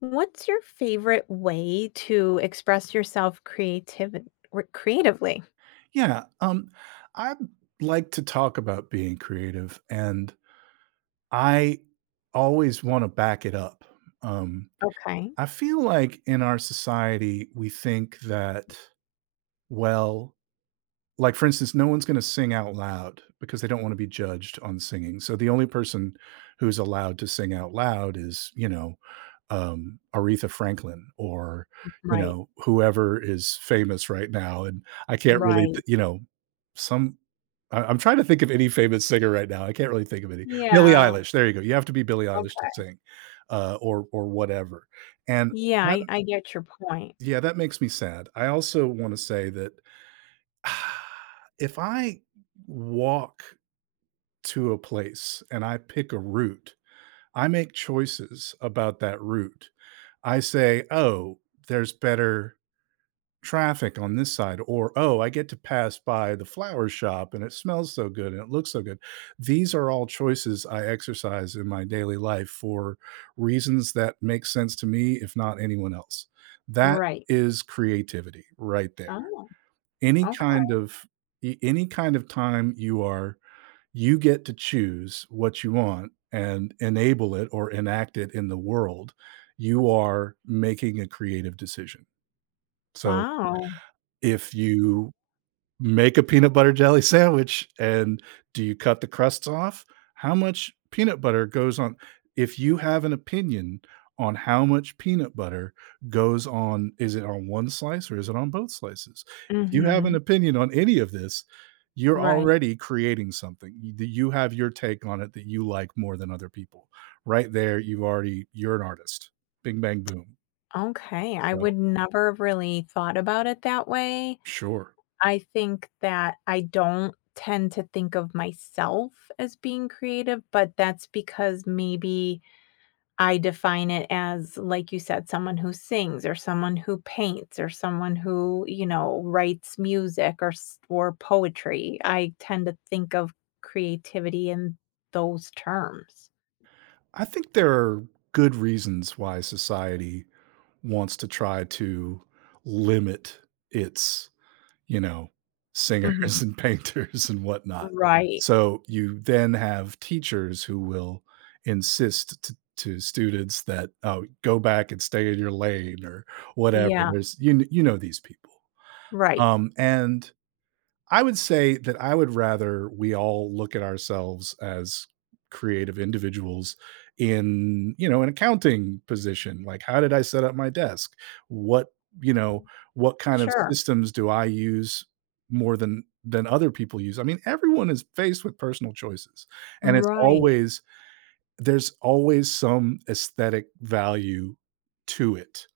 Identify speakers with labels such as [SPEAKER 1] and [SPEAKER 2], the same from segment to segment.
[SPEAKER 1] What's your favorite way to express yourself creativi r creatively?
[SPEAKER 2] Yeah, I like to talk about being creative, and I always wanna back it up. Um,
[SPEAKER 1] Okay.
[SPEAKER 2] I feel like in our society, we think that, well, like, for instance, no one's gonna sing out loud because they don't wanna be judged on singing, so the only person who's allowed to sing out loud is, Aretha Franklin, or,
[SPEAKER 1] Right,
[SPEAKER 2] whoever is famous right now, and I can't really
[SPEAKER 1] right.
[SPEAKER 2] th you know, some I'm trying to think of any famous singer right now. I can't really think of any. Billie
[SPEAKER 1] Yeah,
[SPEAKER 2] Eilish, there you go. You have to be Billie Eilish to
[SPEAKER 1] okay.
[SPEAKER 2] sing, or whatever. And
[SPEAKER 1] Yeah,
[SPEAKER 2] that
[SPEAKER 1] I get your point.
[SPEAKER 2] Yeah, that makes me sad. I also wanna say that if I walk to a place and I pick a route, I make choices about that route. I say, "Oh, there's better traffic on this side, or oh, I get to pass by the flower shop and it smells so good and it looks so good. These are all choices I exercise in my daily life for reasons that make sense to me, if not anyone else. That
[SPEAKER 1] Right.
[SPEAKER 2] is creativity right there.
[SPEAKER 1] Oh,
[SPEAKER 2] Any
[SPEAKER 1] okay.
[SPEAKER 2] kind of any kind of time you get to choose what you want and enable it or enact it in the world, you are making a creative decision. So,
[SPEAKER 1] Wow.
[SPEAKER 2] if you make a peanut butter jelly sandwich, and do you cut the crusts off? How much peanut butter goes on? If you have an opinion on how much peanut butter goes on, is it on one slice or is it on both slices? If you have an
[SPEAKER 1] Mhm.
[SPEAKER 2] opinion on any of this, you're
[SPEAKER 1] Right.
[SPEAKER 2] already creating something. You that you have your take on it, that you like more than other people. Right there, you're an artist. Bing bang boom.
[SPEAKER 1] Okay, I
[SPEAKER 2] So,
[SPEAKER 1] would never have really thought about it that way.
[SPEAKER 2] sure.
[SPEAKER 1] I think that I don't tend to think of myself as being creative, but that's because maybe I define it as, like you said, someone who sings or someone who paints or someone who, you know, writes music or s or poetry. I tend to think of creativity in those terms.
[SPEAKER 2] I think there are good reasons why society wants to try to limit its, you know,
[SPEAKER 1] Mhm.
[SPEAKER 2] singers and painters and whatnot.
[SPEAKER 1] Right.
[SPEAKER 2] So you then have teachers who will insist to students that, "Oh, go back and stay in your lane," or whatever.
[SPEAKER 1] Yeah.
[SPEAKER 2] There's you kn You know these people.
[SPEAKER 1] Right.
[SPEAKER 2] And I would say that I would rather we all look at ourselves as creative individuals in, an accounting position. Like, how did I set up my desk? What, you know, what kind of
[SPEAKER 1] Sure.
[SPEAKER 2] systems do I use more than other people use? I mean, everyone is faced with personal choices, and it's
[SPEAKER 1] Right.
[SPEAKER 2] always there's always some aesthetic value to it.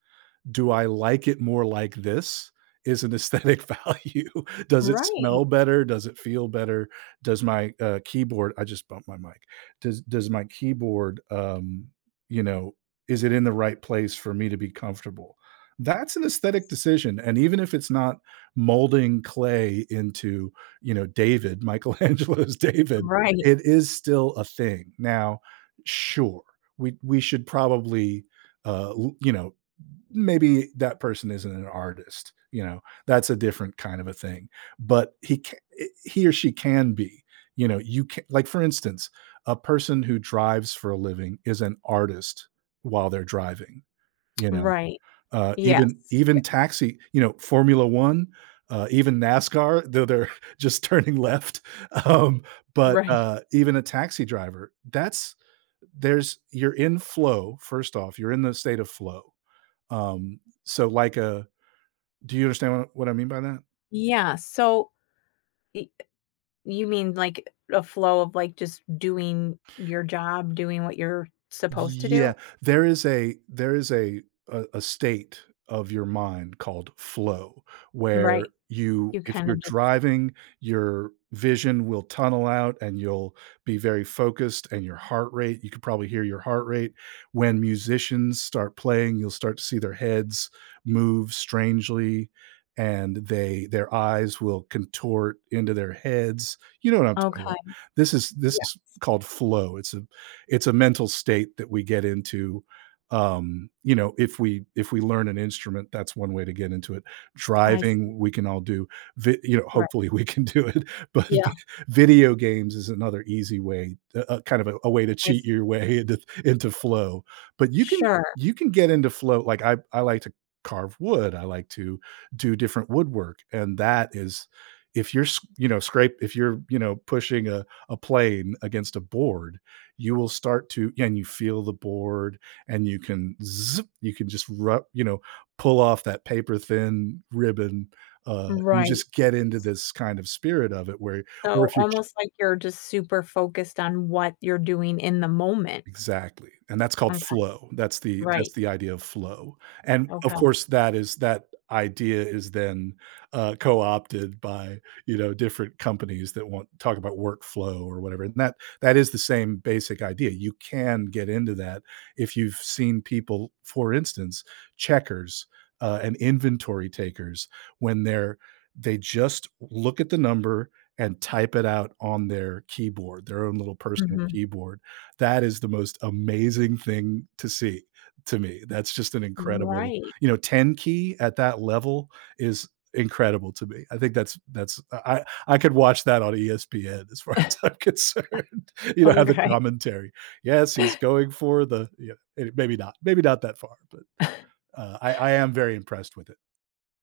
[SPEAKER 2] Do I like it more like this? Is an aesthetic value. Does it
[SPEAKER 1] Right.
[SPEAKER 2] smell better? Does it feel better? Does my keyboard I just bumped my mic. Does my keyboard, you know, is it in the right place for me to be comfortable? That's an aesthetic decision, and even if it's not molding clay into, David, Michelangelo's David,
[SPEAKER 1] Right.
[SPEAKER 2] it is still a thing. Now, sure, we should probably, uh, l you know, maybe that person isn't an artist. That's a different kind of a thing, but he or she can be. You can, like, for instance, a person who drives for a living is an artist while they're driving. you know
[SPEAKER 1] Right.
[SPEAKER 2] uh
[SPEAKER 1] Yes.
[SPEAKER 2] even even
[SPEAKER 1] Yeah.
[SPEAKER 2] taxi, Formula 1, even nascar, though they're just turning left. Um but
[SPEAKER 1] Right.
[SPEAKER 2] Even a taxi driver, that's there's you're in flow. First off, you're in the state of flow. So like a Do you understand what I mean by that?
[SPEAKER 1] Yeah. So, y you mean, like, a flow of, like, just doing your job, doing what you're supposed to
[SPEAKER 2] Yeah,
[SPEAKER 1] do?
[SPEAKER 2] there is a state of your mind called flow, where
[SPEAKER 1] Right.
[SPEAKER 2] you
[SPEAKER 1] You
[SPEAKER 2] if
[SPEAKER 1] kinda
[SPEAKER 2] you're
[SPEAKER 1] just
[SPEAKER 2] driving, your vision will tunnel out and you'll be very focused, and you could probably hear your heart rate. When musicians start playing, you'll start to see their heads move strangely, and they their eyes will contort into their heads. You know what I'm talking
[SPEAKER 1] okay.
[SPEAKER 2] about. This is this
[SPEAKER 1] Yeah,
[SPEAKER 2] is called flow. It's a mental state that we get into. If we learn an instrument, that's one way to get into it.
[SPEAKER 1] I see,
[SPEAKER 2] Driving, we can all do.
[SPEAKER 1] right.
[SPEAKER 2] Hopefully we can do it, but
[SPEAKER 1] Yeah,
[SPEAKER 2] video games is another easy way, kind of a way to
[SPEAKER 1] I
[SPEAKER 2] cheat
[SPEAKER 1] s
[SPEAKER 2] your way into flow. But you can
[SPEAKER 1] sure,
[SPEAKER 2] you can get into flow. Like, I like to carve wood. I like to do different woodwork, and that is if you're s- you know scrape. If you're you know Pushing a plane against a board, you will start to yeah, and you feel the board, and you can zip, you can just rub, pull off that paper thin ribbon. You
[SPEAKER 1] right.
[SPEAKER 2] just get into this kind of spirit of it where or
[SPEAKER 1] So,
[SPEAKER 2] if you're
[SPEAKER 1] almost like you're just super focused on what you're doing in the moment.
[SPEAKER 2] exactly. And that's called
[SPEAKER 1] Okay,
[SPEAKER 2] flow. That's the that's
[SPEAKER 1] right.
[SPEAKER 2] the idea of flow, and of
[SPEAKER 1] Okay.
[SPEAKER 2] course, that idea is then, co-opted by, different companies that want talk about workflow, or whatever, and that is the same basic idea. You can get into that. If you've seen people, for instance, checkers, and inventory takers, when they're they just look at the number and type it out on their keyboard, their own little personal
[SPEAKER 1] Mhm.
[SPEAKER 2] keyboard. That is the most amazing thing to see, to me. That's just an incredible,
[SPEAKER 1] Right.
[SPEAKER 2] 10 key at that level is incredible to me. I think that's I could watch that on ESPN, as far as I'm concerned. You know, have the
[SPEAKER 1] Okay.
[SPEAKER 2] commentary. Yes, he's going for the yeah, maybe not that far. But I am very impressed with it.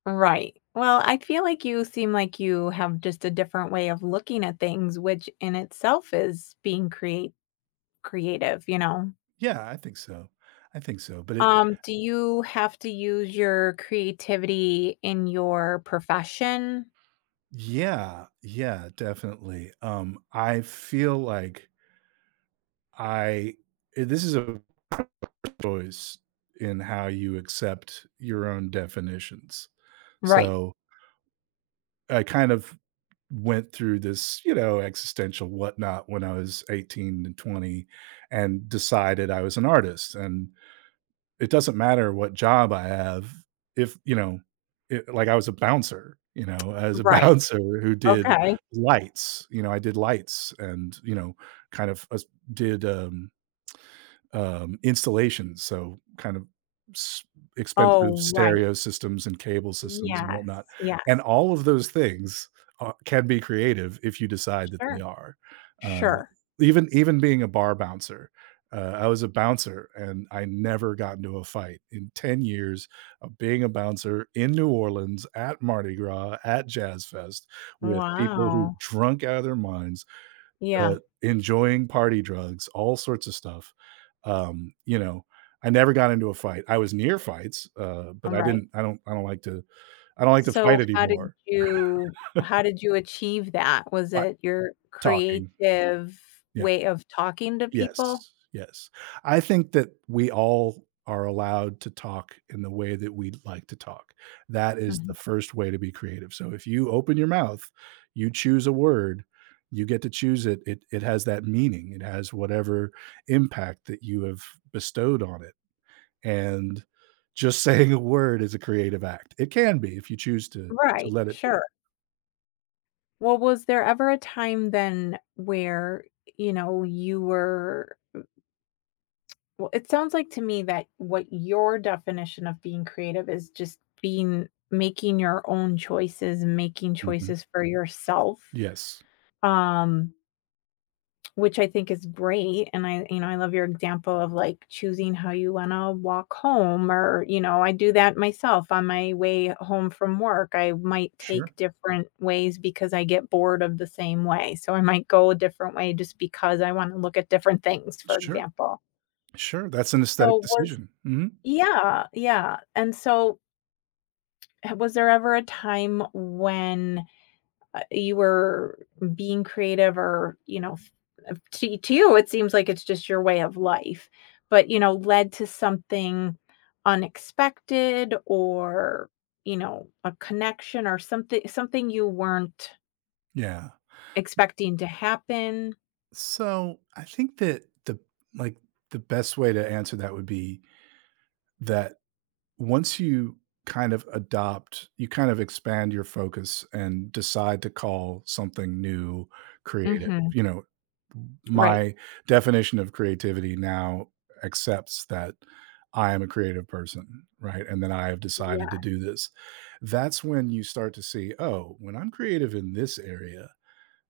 [SPEAKER 1] Right. Well, I feel like you seem like you have just a different way of looking at things, which in itself is being create creative, you know?
[SPEAKER 2] Yeah, I think so. I think so. But it
[SPEAKER 1] Do you have to use your creativity in your profession?
[SPEAKER 2] yeah, yeah, definitely. I feel like I this is a choice in how you accept your own definitions.
[SPEAKER 1] Right.
[SPEAKER 2] So, I kind of went through this, existential whatnot when I was 18 and 20, and decided I was an artist. And it doesn't matter what job I have. If, like, I was a bouncer, as a
[SPEAKER 1] Right.
[SPEAKER 2] bouncer who did
[SPEAKER 1] Okay.
[SPEAKER 2] lights. I did lights, and, kind of did, installations, so kind of s expensive
[SPEAKER 1] Oh, right.
[SPEAKER 2] stereo systems and cable systems and
[SPEAKER 1] Yes.
[SPEAKER 2] whatnot. And
[SPEAKER 1] Yes.
[SPEAKER 2] all of those things are can be creative if you decide that they
[SPEAKER 1] Sure.
[SPEAKER 2] are. Um,
[SPEAKER 1] Sure.
[SPEAKER 2] even being a bar bouncer, I was a bouncer, and I never got into a fight in 10 years of being a bouncer in New Orleans, at Mardi Gras, at Jazz Fest, with people who
[SPEAKER 1] Wow.
[SPEAKER 2] drunk out of their minds,
[SPEAKER 1] Yeah.
[SPEAKER 2] enjoying party drugs, all sorts of stuff. Um, you know, I never got into a fight. I was near fights, but
[SPEAKER 1] All right.
[SPEAKER 2] I don't like to
[SPEAKER 1] So
[SPEAKER 2] fight anymore.
[SPEAKER 1] how did you achieve that? Was
[SPEAKER 2] But
[SPEAKER 1] it your
[SPEAKER 2] talking.
[SPEAKER 1] creative
[SPEAKER 2] Yeah.
[SPEAKER 1] way of talking to people?
[SPEAKER 2] Yes, yes. I think that we all are allowed to talk in the way that we like to talk. That is the
[SPEAKER 1] Mhm.
[SPEAKER 2] first way to be creative. So, if you open your mouth, you choose a word, you get to choose it. It has that meaning. It has whatever impact that you have bestowed on it. And just saying a word is a creative act. It can be if you choose to
[SPEAKER 1] Right.
[SPEAKER 2] let it be.
[SPEAKER 1] Sure. Well, was there ever a time then where, you know, you were well, it sounds like to me that what your definition of being creative is just being making your own choices, making
[SPEAKER 2] Mhm.
[SPEAKER 1] choices for yourself,
[SPEAKER 2] Yes.
[SPEAKER 1] um, which I think is great. And I, you know, I love your example of like choosing how you want to walk home, or, you know, I do that myself on my way home from work. I might take
[SPEAKER 2] Sure.
[SPEAKER 1] different ways because I get bored of the same way. So I might go a different way just because I want to look at different things, for
[SPEAKER 2] Sure.
[SPEAKER 1] example.
[SPEAKER 2] Sure. That's an aesthetic
[SPEAKER 1] So was
[SPEAKER 2] decision. Mhm.
[SPEAKER 1] yeah, yeah, and so, h was there ever a time when, you were being creative or, you know, f to you, it seems like it's just your way of life, but, you know, led to something unexpected or, you know, a connection or something something you weren't
[SPEAKER 2] Yeah.
[SPEAKER 1] expecting to happen?
[SPEAKER 2] So, I think that the like, the best way to answer that would be that once you kind of adopt, you kind of expand your focus and decide to call something new creative.
[SPEAKER 1] Mhm,
[SPEAKER 2] You know,
[SPEAKER 1] right.
[SPEAKER 2] my definition of creativity now accepts that I am a creative person, right? And that I have
[SPEAKER 1] Yeah,
[SPEAKER 2] decided to do this. That's when you start to see, oh, when I'm creative in this area,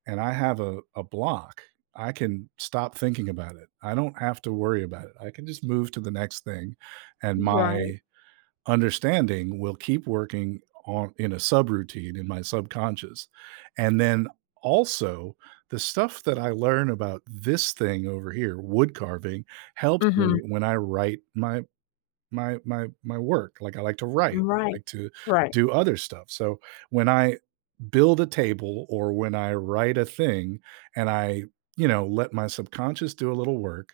[SPEAKER 2] and I have a block, I can stop thinking about it. I don't have to worry about it. I can just move to the next thing, and
[SPEAKER 1] right.
[SPEAKER 2] my understanding will keep working on in a subroutine in my subconscious. And then also, the stuff that I learn about this thing over here, wood carving, helps
[SPEAKER 1] Mhm,
[SPEAKER 2] me when I write my work. Like, I like to write, I
[SPEAKER 1] right.
[SPEAKER 2] like to
[SPEAKER 1] Right.
[SPEAKER 2] do other stuff. So, when I build a table or when I write a thing, and I, let my subconscious do a little work,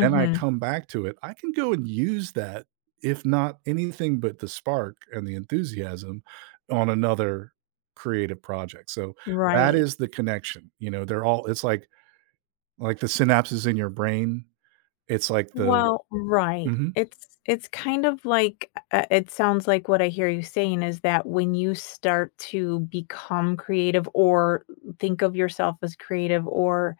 [SPEAKER 2] then I come back to it, I can go and use that, if not anything but the spark and the enthusiasm on another creative project. So, that
[SPEAKER 1] right.
[SPEAKER 2] is the connection, they're all it's like the synapses in your brain. It's like the
[SPEAKER 1] Well, right.
[SPEAKER 2] Mhm.
[SPEAKER 1] It's kind of like it sounds like what I hear you saying is that when you start to become creative or think of yourself as creative or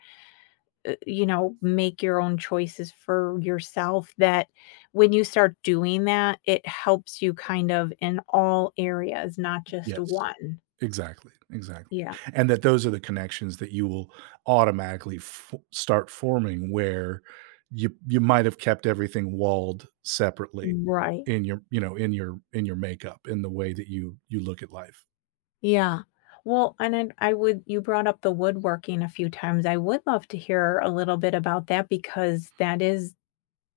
[SPEAKER 1] you know, make your own choices for yourself that when you start doing that, it helps you kind of in all areas, not just
[SPEAKER 2] Yes.
[SPEAKER 1] one.
[SPEAKER 2] Exactly, exactly,
[SPEAKER 1] Yeah.
[SPEAKER 2] and that those are the connections that you will automatically fo start forming, where you might have kept everything walled separately
[SPEAKER 1] Right.
[SPEAKER 2] in in your makeup, in the way that you look at life.
[SPEAKER 1] Yeah. Well, and then I would you brought up the woodworking a few times. I would love to hear a little bit about that because that is,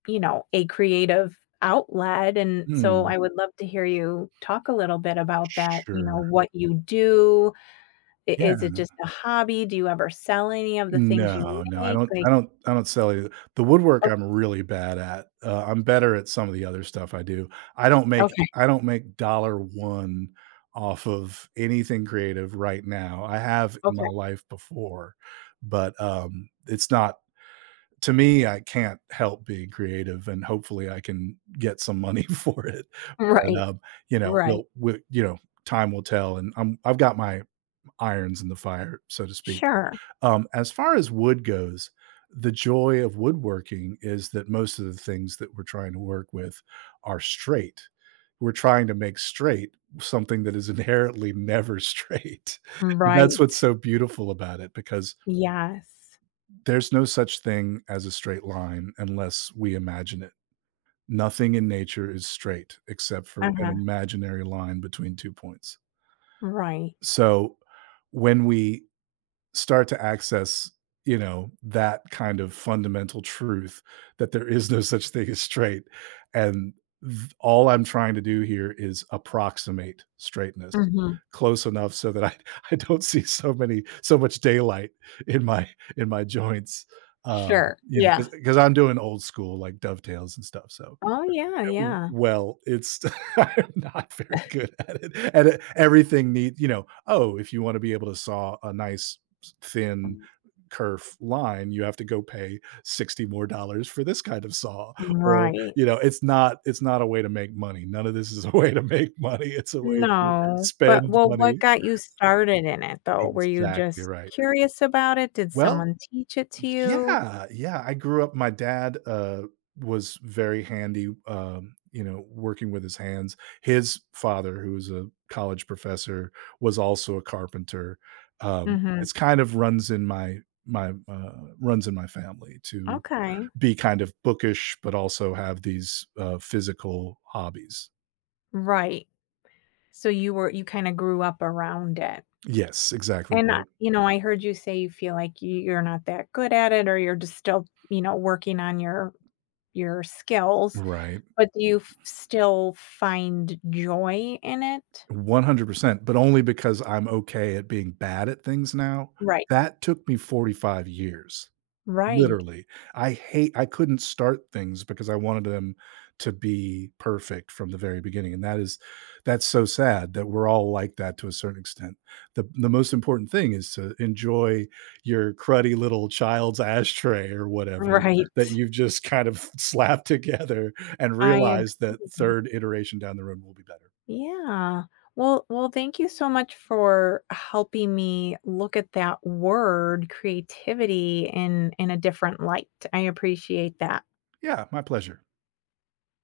[SPEAKER 1] you know, a creative outlet. And so
[SPEAKER 2] Mm.
[SPEAKER 1] I would love to hear you talk a little bit about that, you
[SPEAKER 2] Sure.
[SPEAKER 1] know, what you do. I-
[SPEAKER 2] Yeah.
[SPEAKER 1] Is it just a hobby? Do you ever sell any of the things you
[SPEAKER 2] No, no,
[SPEAKER 1] make? Like,
[SPEAKER 2] I don't sell either. The woodwork
[SPEAKER 1] okay,
[SPEAKER 2] I'm really bad at. I'm better at some of the other stuff I do.
[SPEAKER 1] okay,
[SPEAKER 2] I don't make $1 off of anything creative right now. I have in my
[SPEAKER 1] okay.
[SPEAKER 2] life before, but, it's not. To me, I can't help being creative, and hopefully I can get some money for it. But,
[SPEAKER 1] Right, right.
[SPEAKER 2] we'll time will tell, and I've got my irons in the fire, so to speak.
[SPEAKER 1] Sure.
[SPEAKER 2] As far as wood goes, the joy of woodworking is that most of the things that we're trying to work with are straight. We're trying to make straight something that is inherently never straight. And that's
[SPEAKER 1] Right.
[SPEAKER 2] what's so beautiful about it, because
[SPEAKER 1] Yes.
[SPEAKER 2] there's no such thing as a straight line unless we imagine it. Nothing in nature is straight except for an
[SPEAKER 1] Uh-huh.
[SPEAKER 2] imaginary line between two points.
[SPEAKER 1] Right.
[SPEAKER 2] So, when we start to access, that kind of fundamental truth that there is no such thing as straight. And all I'm trying to do here is approximate straightness
[SPEAKER 1] Mm-hmm.
[SPEAKER 2] close enough so that I don't see so much daylight in my in my joints, um
[SPEAKER 1] Sure. Yeah.
[SPEAKER 2] because I'm doing old school, like, dovetails and stuff. So,
[SPEAKER 1] Oh, yeah,
[SPEAKER 2] W
[SPEAKER 1] yeah.
[SPEAKER 2] well, it's I'm not very good at it. And e everything needs, "Oh, if you wanna be able to saw a nice s thin kerf line, you have to go pay 60 more dollars for this kind of saw," or,
[SPEAKER 1] Right.
[SPEAKER 2] it's not a way to make money. None of this is a way to make money, it's a way to
[SPEAKER 1] No, but
[SPEAKER 2] spend
[SPEAKER 1] well, what
[SPEAKER 2] money.
[SPEAKER 1] got you started in it, though? Were you
[SPEAKER 2] Exactly
[SPEAKER 1] just
[SPEAKER 2] right.
[SPEAKER 1] curious about it? Did
[SPEAKER 2] Well,
[SPEAKER 1] someone teach it to you?
[SPEAKER 2] yeah, yeah, I grew up my dad, was very handy, working with his hands. His father, who was a college professor, was also a carpenter.
[SPEAKER 1] Mhm.
[SPEAKER 2] It's kind of runs in my my, runs in my family to
[SPEAKER 1] Okay.
[SPEAKER 2] be kind of bookish, but also have these, physical hobbies.
[SPEAKER 1] Right. So you were you kinda grew up around it.
[SPEAKER 2] Yes, exactly
[SPEAKER 1] And, I
[SPEAKER 2] right.
[SPEAKER 1] you know, I heard you say you feel like you're not that good at it or you're just still, you know, working on your skills,
[SPEAKER 2] Right.
[SPEAKER 1] but do you f still find joy in it?
[SPEAKER 2] 100%, but only because I'm okay at being bad at things now.
[SPEAKER 1] Right.
[SPEAKER 2] That took me 45 years,
[SPEAKER 1] Right.
[SPEAKER 2] literally. I couldn't start things because I wanted them to be perfect from the very beginning. And that's so sad that we're all like that to a certain extent. The most important thing is to enjoy your cruddy little child's ashtray or whatever
[SPEAKER 1] Right.
[SPEAKER 2] that you've just kind of slapped together, and
[SPEAKER 1] I
[SPEAKER 2] realize that
[SPEAKER 1] agree.
[SPEAKER 2] 3rd iteration down the road will be better.
[SPEAKER 1] Yeah. Well, well, thank you so much for helping me look at that word creativity in a different light. I appreciate that.
[SPEAKER 2] Yeah, my pleasure.